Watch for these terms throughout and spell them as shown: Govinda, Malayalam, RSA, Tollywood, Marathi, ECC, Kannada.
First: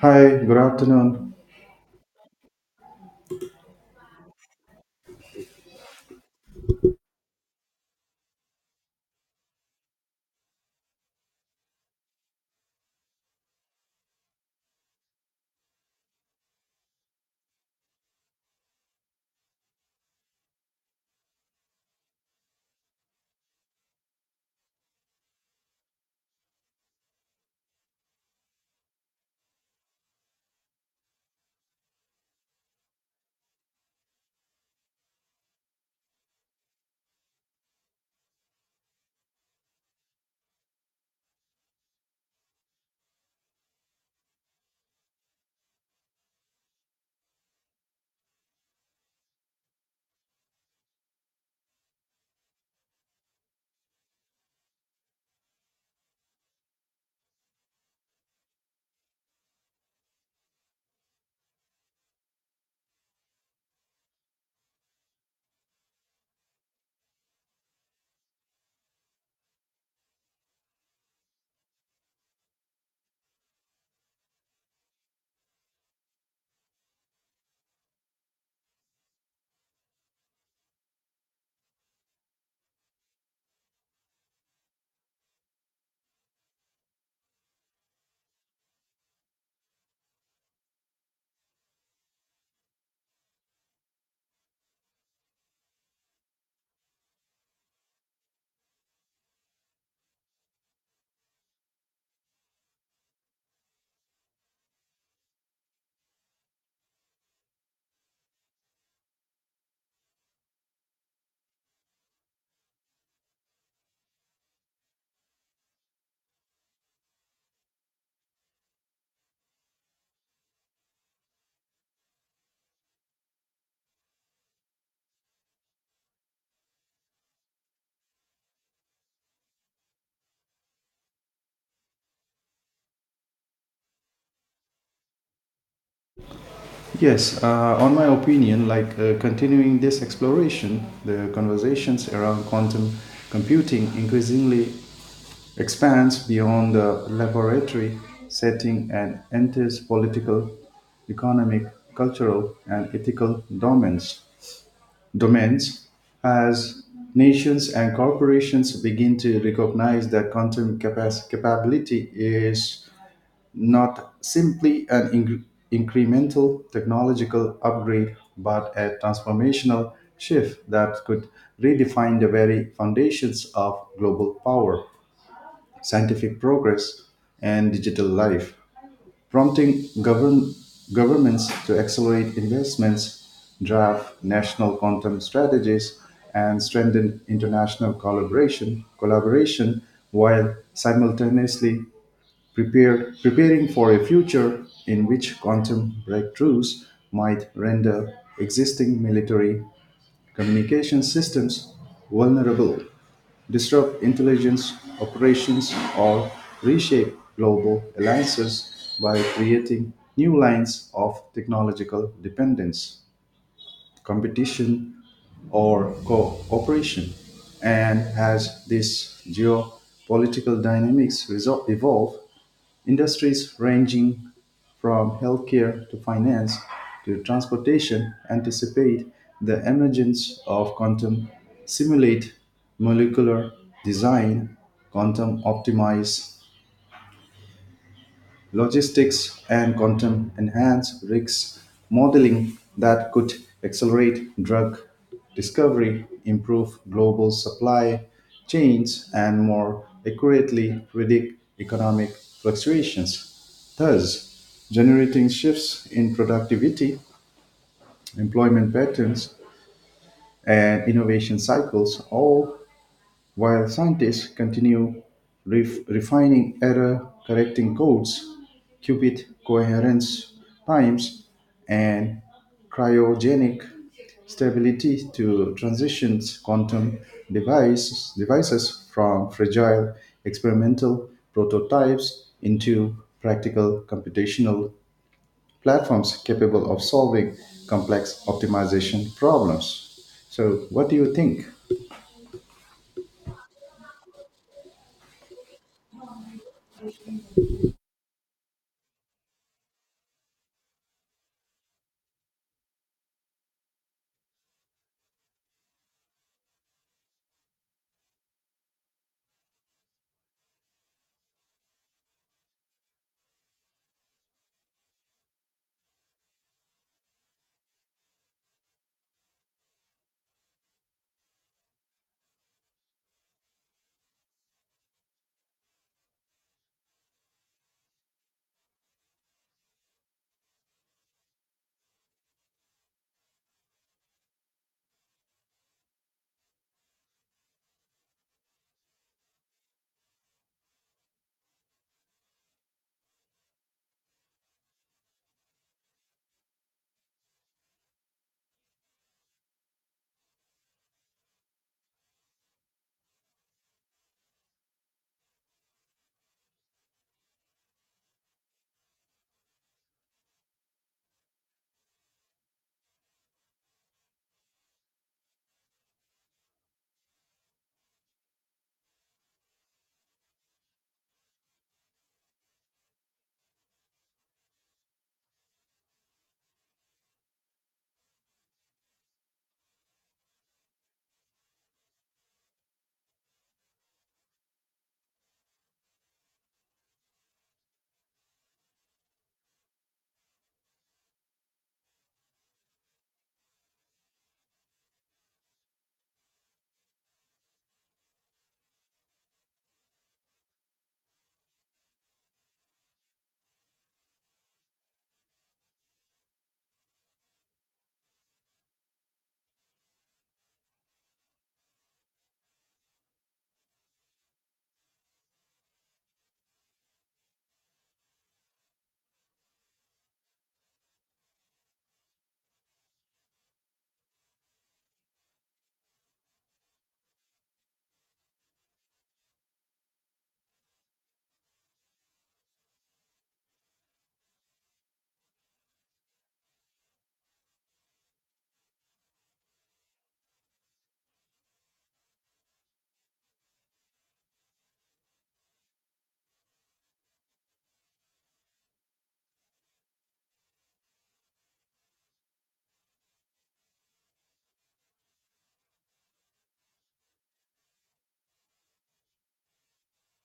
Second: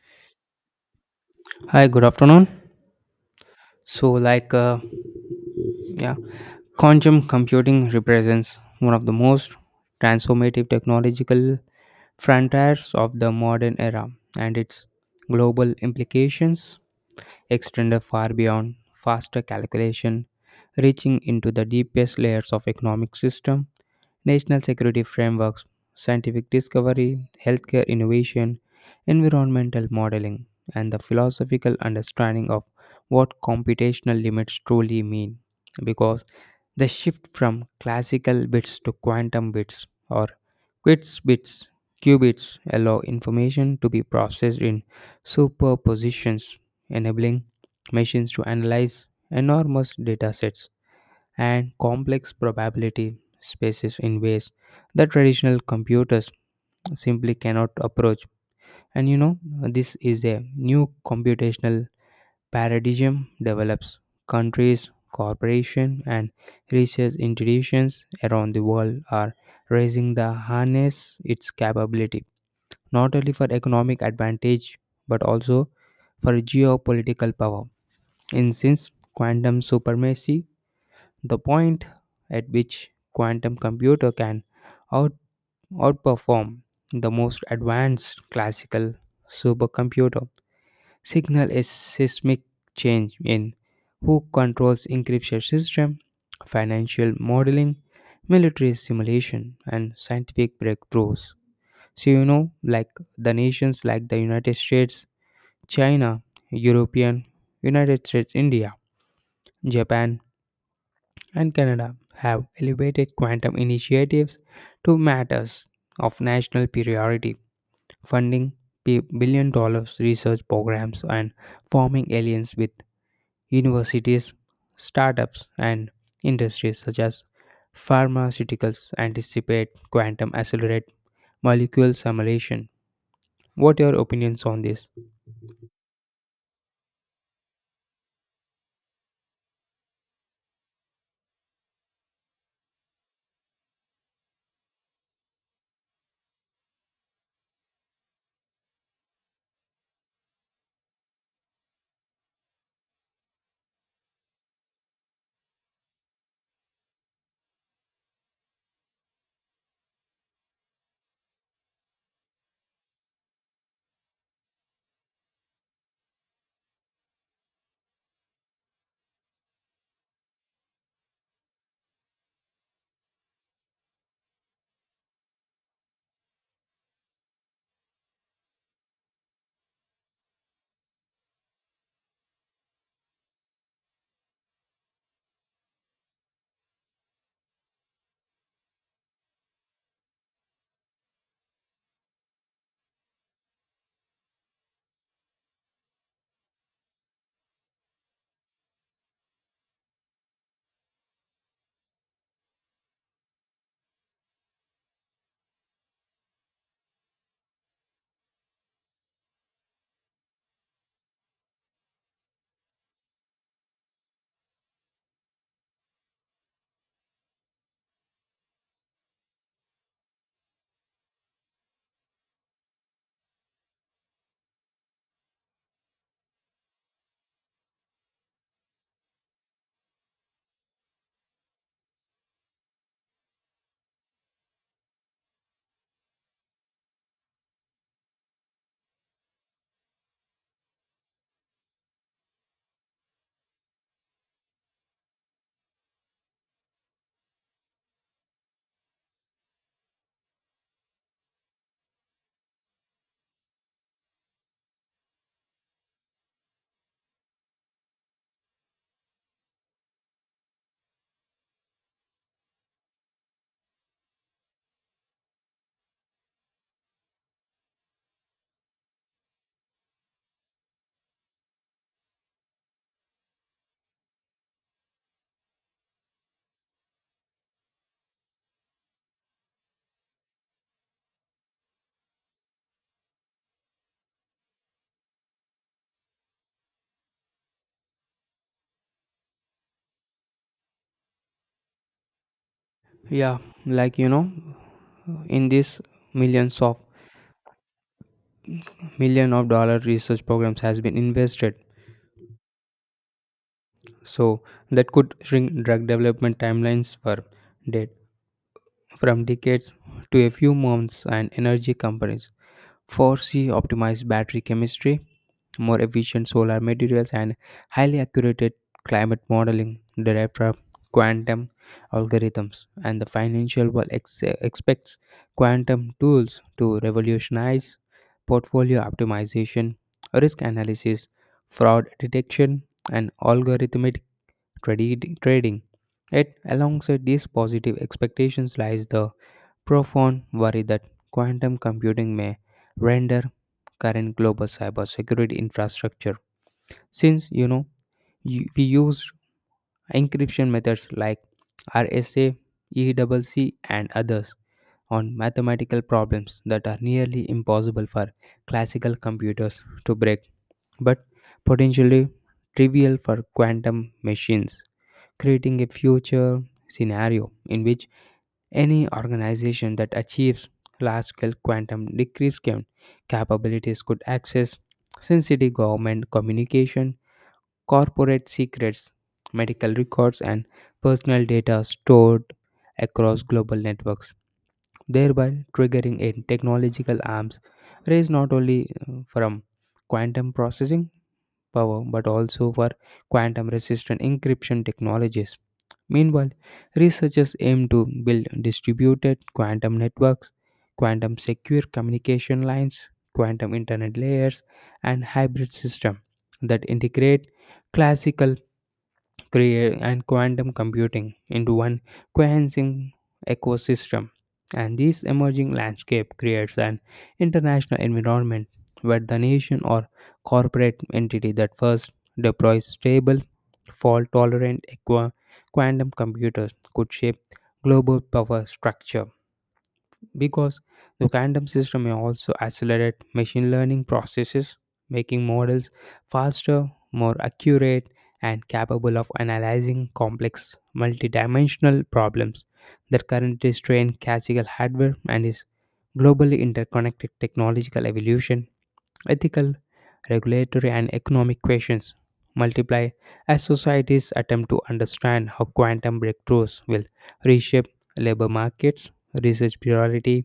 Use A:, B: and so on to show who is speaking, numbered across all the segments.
A: Hi, good afternoon.
B: Hi, good afternoon. So, like, yeah, quantum computing represents one of the most transformative technological frontiers of the modern era, and its global implications extend far beyond faster calculation, reaching into the deepest layers of economic system, national security frameworks, scientific discovery, healthcare innovation, environmental modeling, and the philosophical understanding of what computational limits truly mean. Because the shift from classical bits to quantum bits or qubits bits qubits allow information to be processed in superpositions, enabling machines to analyze enormous datasets and complex probability spaces in ways that traditional computers simply cannot approach. And this is a new computational paradigm develops countries, corporations, and research institutions around the world are raising the harness its capability, not only for economic advantage but also for geopolitical power. In since quantum supremacy the point at which quantum computer can out- outperform the most advanced classical supercomputer signal a seismic change in who controls encryption system, financial modeling, military simulation and scientific breakthroughs. So, like the nations like the United States, China, European, United States, India, Japan and Canada have elevated quantum initiatives to matters of national priority, funding billion dollars research programs and forming alliances with universities, startups, and industries such as pharmaceuticals anticipate quantum accelerate molecule simulation. What are your opinions on this?
A: Yes, on my opinion, continuing this exploration, the conversations around quantum computing increasingly expands beyond the laboratory setting and enters political, economic, cultural, and ethical domains. Domains as nations and corporations begin to recognize that capability is not simply incremental technological upgrade, but a transformational shift that could redefine the very foundations of global power, scientific progress, and digital life, prompting governments to accelerate investments, draft national quantum strategies, and strengthen international collaboration while simultaneously preparing for a future in which quantum breakthroughs might render existing military communication systems vulnerable, disrupt intelligence operations, or reshape global alliances by creating new lines of technological dependence competition, or cooperation. And as these geopolitical dynamics evolve, industries ranging from healthcare to finance to transportation anticipate the emergence of quantum simulate molecular design, quantum optimize logistics, and quantum enhanced risk modeling that could accelerate drug discovery, improve global supply chains, and more accurately predict economic fluctuations, thus generating shifts in productivity, employment patterns, and innovation cycles, all while scientists continue refining error correcting codes, qubit coherence times, and cryogenic stability to transition quantum devices, from fragile experimental prototypes into practical computational platforms capable of solving complex optimization problems. So, what do you think?
B: Yeah, like in this millions of million of dollar research programs has been invested. So that could shrink drug development timelines for dead from decades to a few months, and energy companies foresee optimized battery chemistry, more efficient solar materials and highly accurate climate modeling derived from quantum algorithms. And the financial world expects quantum tools to revolutionize portfolio optimization, risk analysis, fraud detection and algorithmic trading. Yet, alongside these positive expectations lies the profound worry that quantum computing may render current global cybersecurity infrastructure. Since we use encryption methods like RSA, ECC, and others on mathematical problems that are nearly impossible for classical computers to break but potentially trivial for quantum machines, creating a future scenario in which any organization that achieves large scale quantum decryption capabilities could access sensitive government communication, corporate secrets, medical records, and personal data stored across global networks, thereby triggering a technological arms race not only from quantum processing power but also for quantum resistant encryption technologies. Meanwhile, researchers aim to build distributed quantum networks, quantum secure communication lines, quantum internet layers, and hybrid systems that integrate classical create and quantum computing into one cohesive ecosystem. And this emerging landscape creates an international environment where the nation or corporate entity that first deploys stable, fault tolerant quantum computers could shape global power structure, because the quantum system may also accelerate machine learning processes, making models faster, more accurate, and capable of analyzing complex multidimensional problems that currently strain classical hardware. And is globally interconnected technological evolution, ethical, regulatory, and economic questions multiply as societies attempt to understand how quantum breakthroughs will reshape labor markets, research priorities,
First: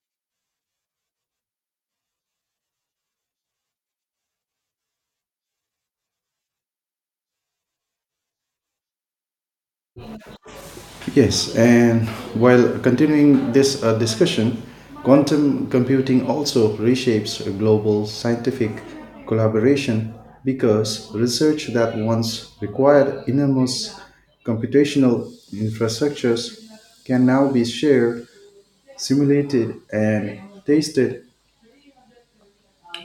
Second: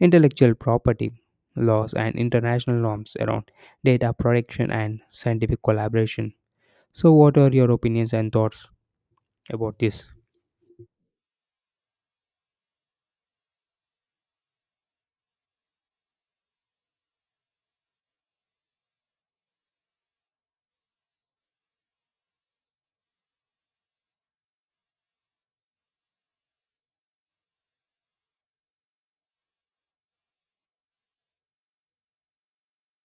B: intellectual property laws and international norms around data protection and scientific collaboration. So, what are your opinions and thoughts about this?
A: Yes, and while continuing this discussion, quantum computing also reshapes global scientific collaboration because research that once required enormous computational infrastructures can now be shared, simulated, and tested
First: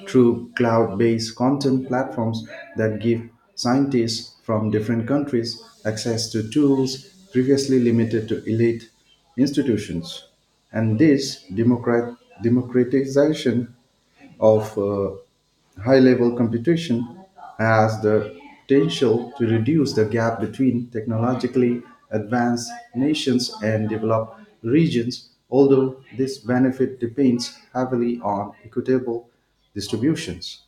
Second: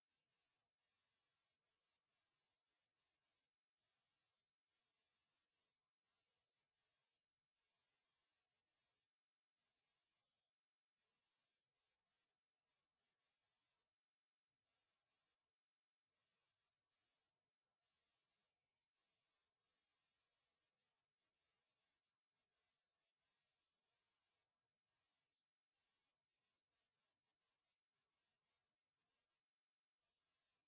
A: through cloud based content platforms that give scientists from different countries access to tools previously limited to elite institutions. And this democratization of high level computation has the potential to reduce the gap between technologically advanced nations and developed regions, although this benefit depends heavily on equitable distributions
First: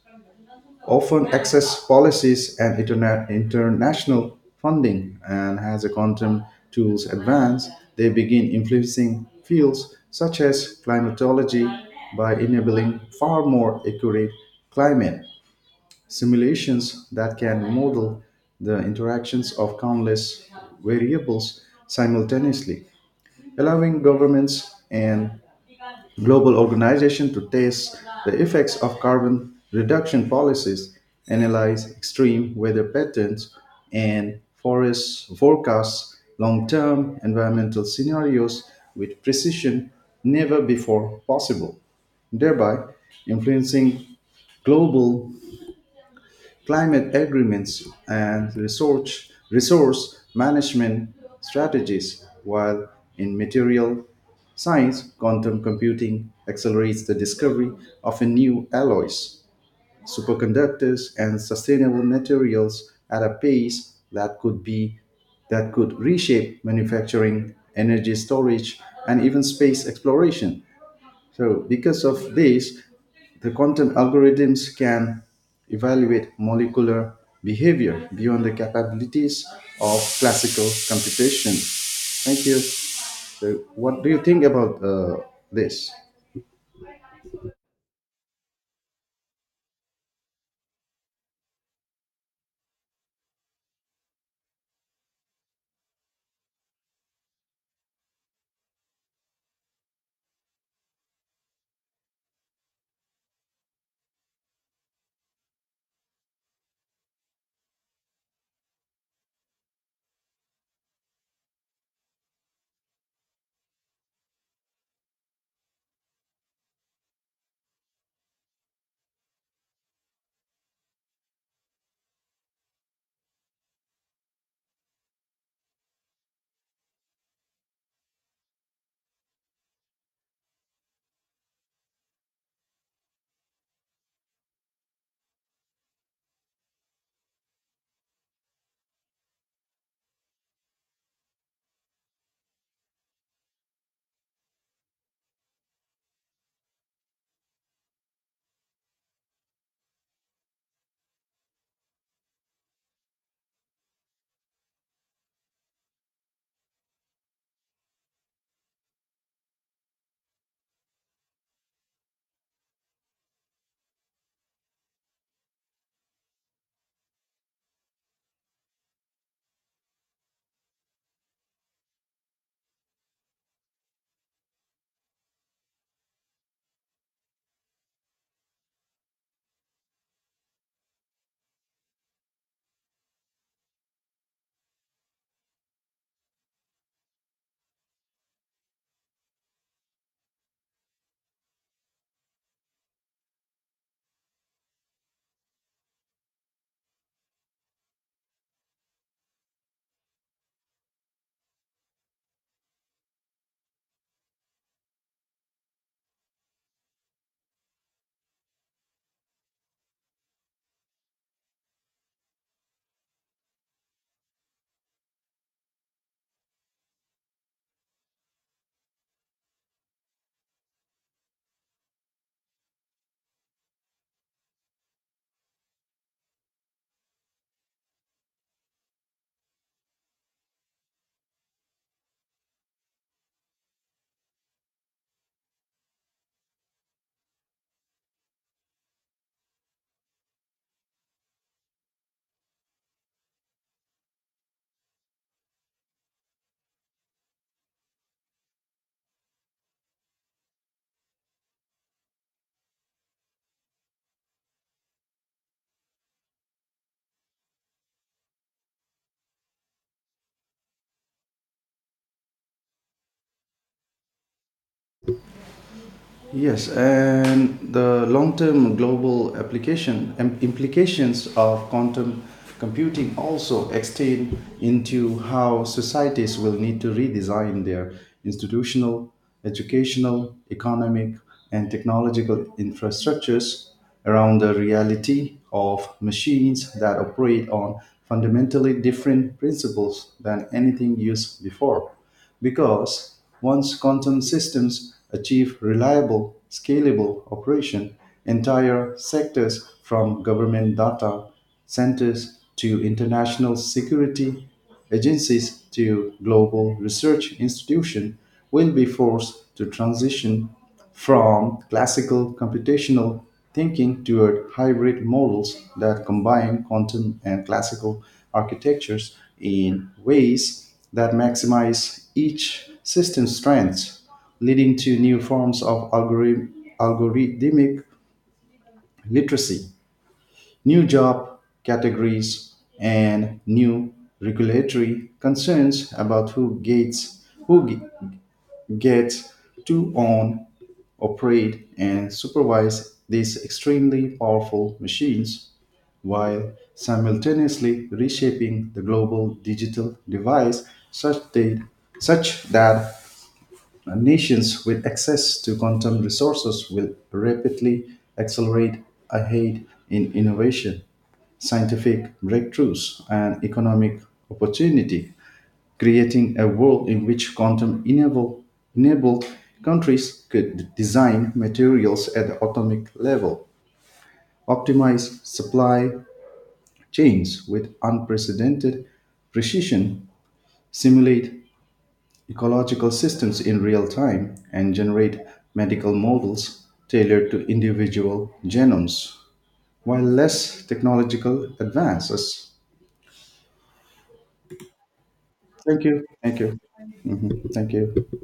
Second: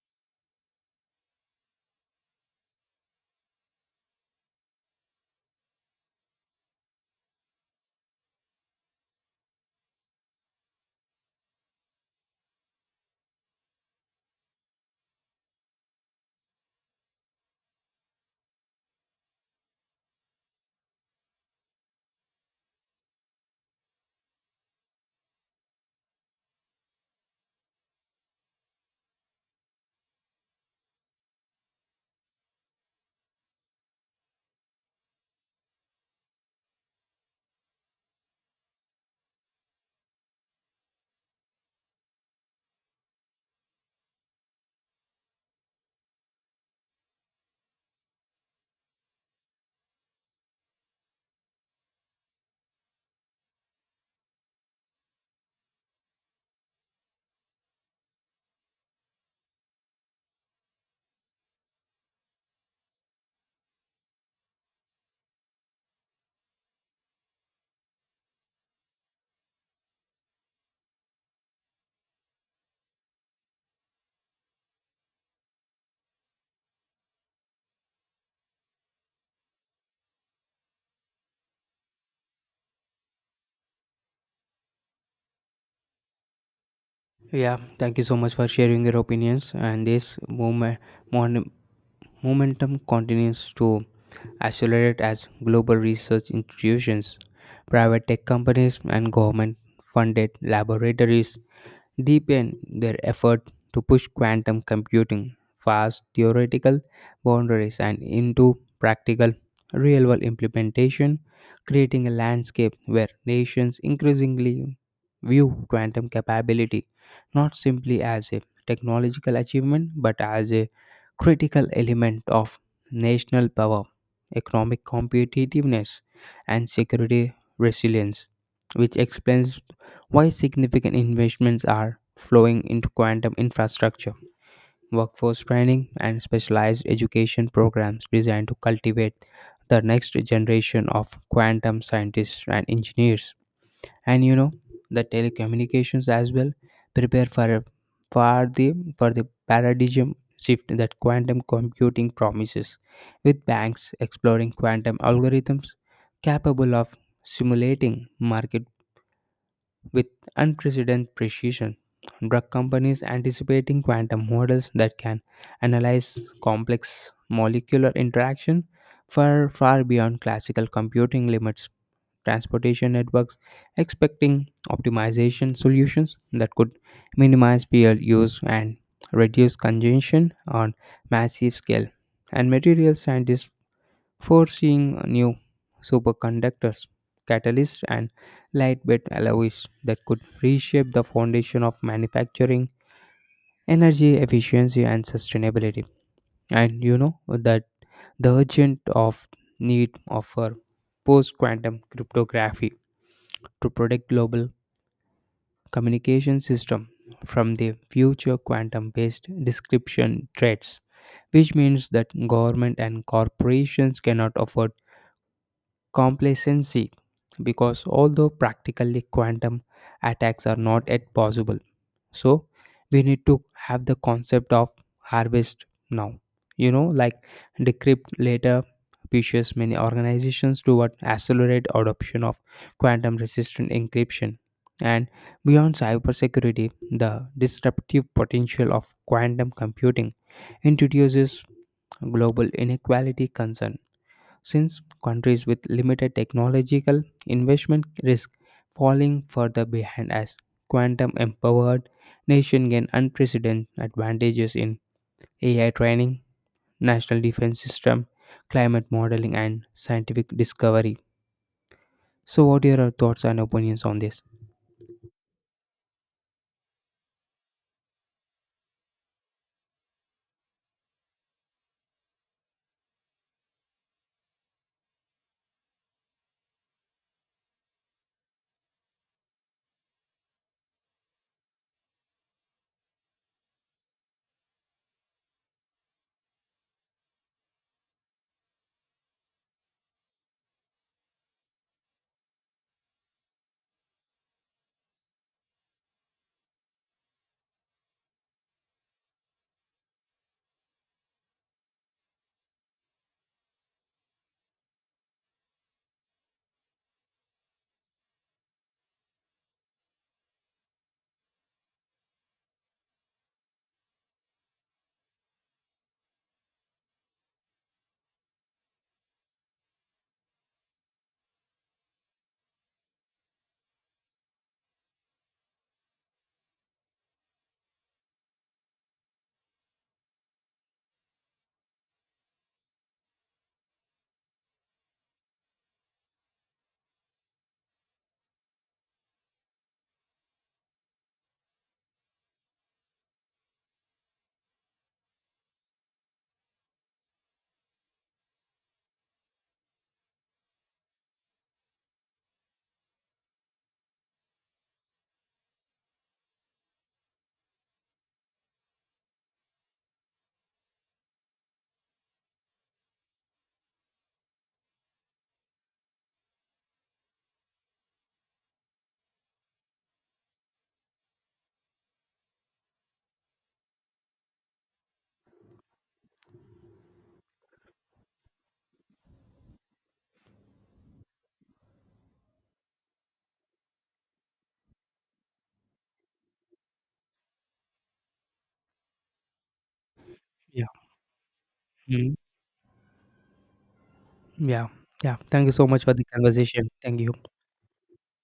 A: often access policies and international funding, and as the quantum tools advance they begin influencing fields such as climatology by enabling far more accurate climate simulations that can model the interactions of countless variables simultaneously, allowing governments and global organization to test the effects of carbon reduction policies, analyze extreme weather patterns and forest forecasts, long-term environmental scenarios with precision never before possible, thereby influencing global climate agreements, and resource management strategies, while in material science, quantum computing accelerates the discovery of a new alloys, superconductors, and sustainable materials at a pace that could reshape manufacturing, energy storage, and even space exploration. So, because of this, the content algorithms can evaluate molecular behavior beyond the capabilities of classical computation. Thank you. So, what do you think about this?
B: Yeah, thank you so much for sharing your opinions, and this moment, momentum continues to accelerate as global research institutions, private tech companies, and government funded laboratories deepen their effort to push quantum computing past theoretical boundaries and into practical, real world implementation, creating a landscape where nations increasingly view quantum capability not simply as a technological achievement but as a critical element of national power, economic competitiveness, and security resilience, which explains why significant investments are flowing into quantum infrastructure, workforce training, and specialized education programs designed to cultivate the next generation of quantum scientists and engineers. And the telecommunications as well prepare for the paradigm shift that quantum computing promises, with banks exploring quantum algorithms capable of simulating market with unprecedented precision. Drug companies anticipating quantum models that can analyze complex molecular interaction far beyond classical computing limits. Transportation networks expecting optimization solutions that could minimize fuel use and reduce congestion on massive scale. And material scientists forcing new superconductors, catalysts, and lightweight alloys that could reshape the foundation of manufacturing, energy efficiency, and sustainability. And you know that the urgent of need of a post-quantum cryptography to protect global communication system from the future quantum-based description threats, which means that government and corporations cannot afford complacency because although practically quantum attacks are not yet possible, so we need to have the concept of harvest now, like decrypt later, pushes many organizations toward accelerate adoption of quantum resistant encryption. And beyond cybersecurity, the disruptive potential of quantum computing introduces global inequality concern since countries with limited technological investment risk falling further behind as quantum empowered nations gain unprecedented advantages in AI training, national defense system, climate modeling and scientific discovery. So, what are your thoughts and opinions on this?
A: Yes, and the long-term global application implications of quantum computing also extend into how societies will need to redesign their institutional, educational, economic, and technological infrastructures around the reality of machines that operate on fundamentally different principles than anything used before, because once quantum systems achieve reliable, scalable operation, entire sectors from government data centers to international security agencies to global research institutions will be forced to transition from classical computational thinking toward hybrid models that combine quantum and classical architectures in ways that maximize each system's strengths, leading to new forms of algorithmic literacy, new job categories, and new regulatory concerns about who gets who ge- gets to own operate and supervise these extremely powerful machines while simultaneously reshaping the global digital device such that, such that nations with access to quantum resources will rapidly accelerate ahead in innovation, scientific breakthroughs, and economic opportunity, creating a world in which enabled countries could design materials at the atomic level, optimize supply chains with unprecedented precision, simulate ecological systems in real time, and generate medical models tailored to individual genomes, while less
B: Yeah.
A: technological
B: Mhm.
A: advances.
B: Yeah. Yeah. Thank you so much
A: Thank
B: for the
A: you, thank you,
B: conversation. Thank you.
A: thank you.